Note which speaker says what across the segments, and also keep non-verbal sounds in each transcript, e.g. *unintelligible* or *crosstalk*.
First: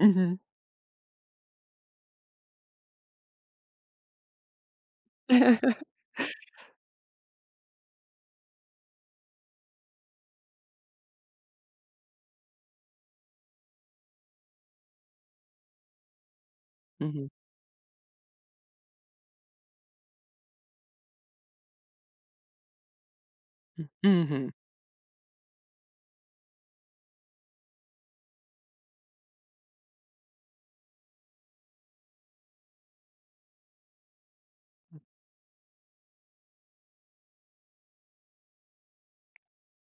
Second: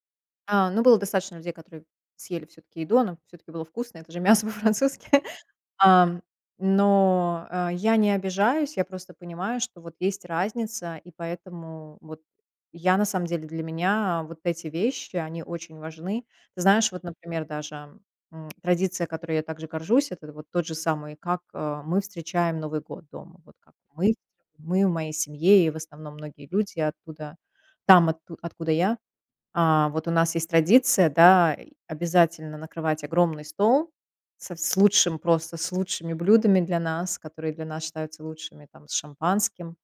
Speaker 1: Мгм.
Speaker 2: А, ну, было достаточно людей, которые съели всё-таки еду, оно всё-таки было вкусно, это же мясо по-французски, *chuckles*
Speaker 1: *laughs*
Speaker 2: ам. Но, э, я не обижаюсь. Я просто понимаю, что вот есть разница, и поэтому вот я, на самом деле, для меня вот эти вещи, они очень важны. Ты знаешь, вот,
Speaker 1: Мгм.
Speaker 2: например, даже, м, традиция, которой я также горжусь- это вот тот же самый, как, э, мы встречаем Новый год дома. Вот как
Speaker 1: М
Speaker 2: мы
Speaker 1: мгм.
Speaker 2: мы в моей семье и, в основном, многие люди оттуда, там, отку откуда я. А, вот у нас есть традиция, да, и обязательно накрывать огромный стол со вс с
Speaker 1: М.
Speaker 2: лучшим, просто с лучшими блюдами для нас, которые для нас считаются лучшими, там, с шампанским,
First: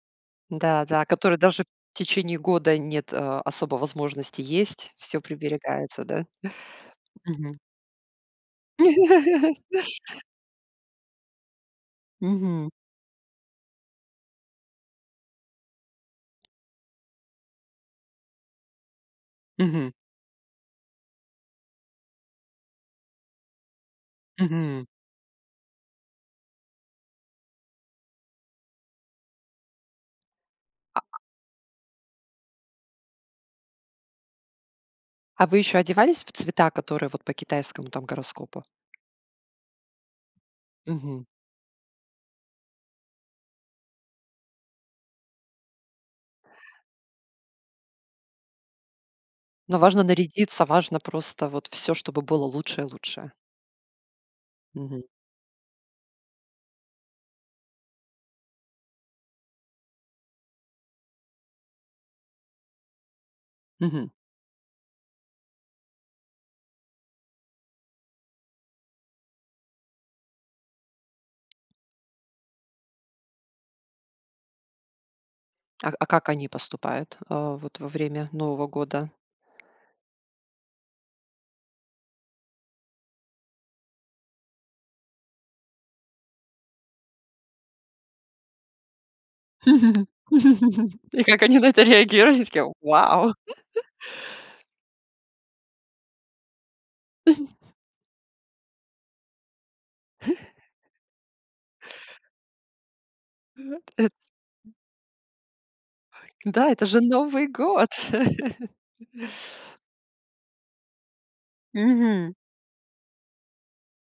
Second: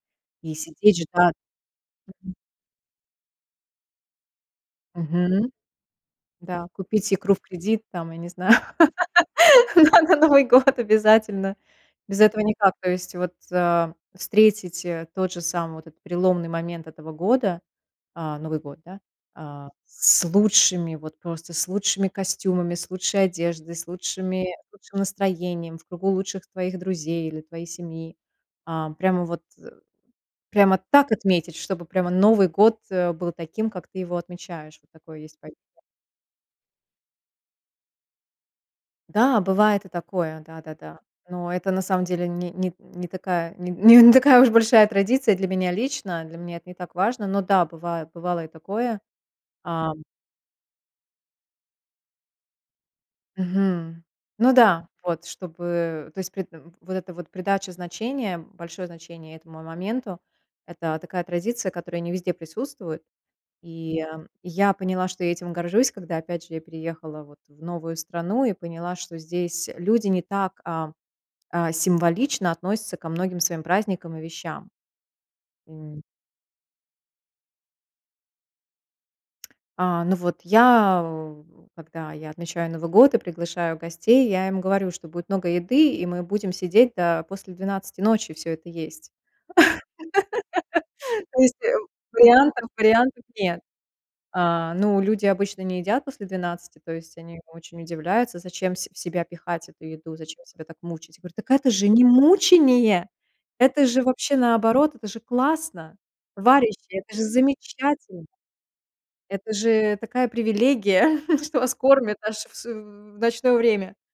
Speaker 2: и
Speaker 1: Да
Speaker 2: сидеть,
Speaker 1: да,
Speaker 2: ждать,
Speaker 1: который даже в
Speaker 2: мгм.
Speaker 1: течение года нет, а, особо возможности есть, всё
Speaker 2: Мгм,
Speaker 1: приберегается, да?
Speaker 2: да, купить икру
Speaker 1: *chuckles*
Speaker 2: в
Speaker 1: Мгм.
Speaker 2: кредит, там, я не знаю,
Speaker 1: *chuckles*
Speaker 2: *laughs* да, на Новый год обязательно, без этого
Speaker 1: Мгм.
Speaker 2: никак. То есть, вот, а, встретить, а, тот же самый вот этот переломный момент этого года, а, Новый год, да, а
Speaker 1: Мгм.
Speaker 2: с лучшими, вот просто с лучшими костюмами, с лучшей одеждой, с лучшими с
Speaker 1: Мгм.
Speaker 2: лучшим настроением, в кругу лучших твоих друзей или твоей семьи. Ам, прямо вот, э, прямо так
Speaker 1: А.
Speaker 2: отметить, чтобы прямо Новый год, э, был таким, как ты его отмечаешь. Вот такое есть.
Speaker 1: А вы ещё
Speaker 2: *unintelligible*
Speaker 1: одевались в цвета, которые вот по китайскому, там, гороскопу?
Speaker 2: Да, бывает и такое, да-да-да.
Speaker 1: Мгм.
Speaker 2: Но это на самом деле ни нит не такая нин н не такая уж большая и традиция для меня лично. Для меня это не так важно. Но да, бывает, бывало и такое,
Speaker 1: Но
Speaker 2: ам.
Speaker 1: важно нарядиться, важно просто вот всё, чтобы было лучшее-лучшее.
Speaker 2: Мгм. Ну да,
Speaker 1: Мгм.
Speaker 2: вот, чтобы, то есть, при тв вот эта вот придача значения, большое значение этому моменту- это такая традиция, которая не везде присутствует. И,
Speaker 1: Мгм.
Speaker 2: эм, я поняла, что я этим горжусь, когда, опять же, я переехала вот в новую страну и поняла, что здесь, э, люди не так, а а символично относятся ко многим своим праздникам и вещам.
Speaker 1: А
Speaker 2: М.
Speaker 1: а как они поступают, а, вот во время Нового года?
Speaker 2: А, ну вот я, в когда я отмечаю Новый год и приглашаю гостей, я им говорю, что будет много еды и мы будем сидеть до после 12 ночи всё это есть.
Speaker 1: *laughs* И
Speaker 2: *laughs* То
Speaker 1: как
Speaker 2: есть,
Speaker 1: они
Speaker 2: э,
Speaker 1: на это реагируют, они такие:
Speaker 2: вариантов вариантов
Speaker 1: "Вау!"
Speaker 2: нет.
Speaker 1: *laughs*
Speaker 2: А, ну, люди обычно не едят после 12. То есть они
Speaker 1: *chuckles*
Speaker 2: очень удивляются, зачем в се в себя пихать эту еду, зачем себя
Speaker 1: *chuckles*
Speaker 2: так мучить. Говорю: "Так это же не мучение,
Speaker 1: Ага,
Speaker 2: это же
Speaker 1: эт
Speaker 2: вообще наоборот, это же классно,
Speaker 1: Да,
Speaker 2: товарищи,
Speaker 1: это же
Speaker 2: это же
Speaker 1: Новый год.
Speaker 2: замечательно"
Speaker 1: *laughs*
Speaker 2: Это же такая привилегия, *chuckles* что вас кормят
Speaker 1: Мгм.
Speaker 2: даже в су в ночное время.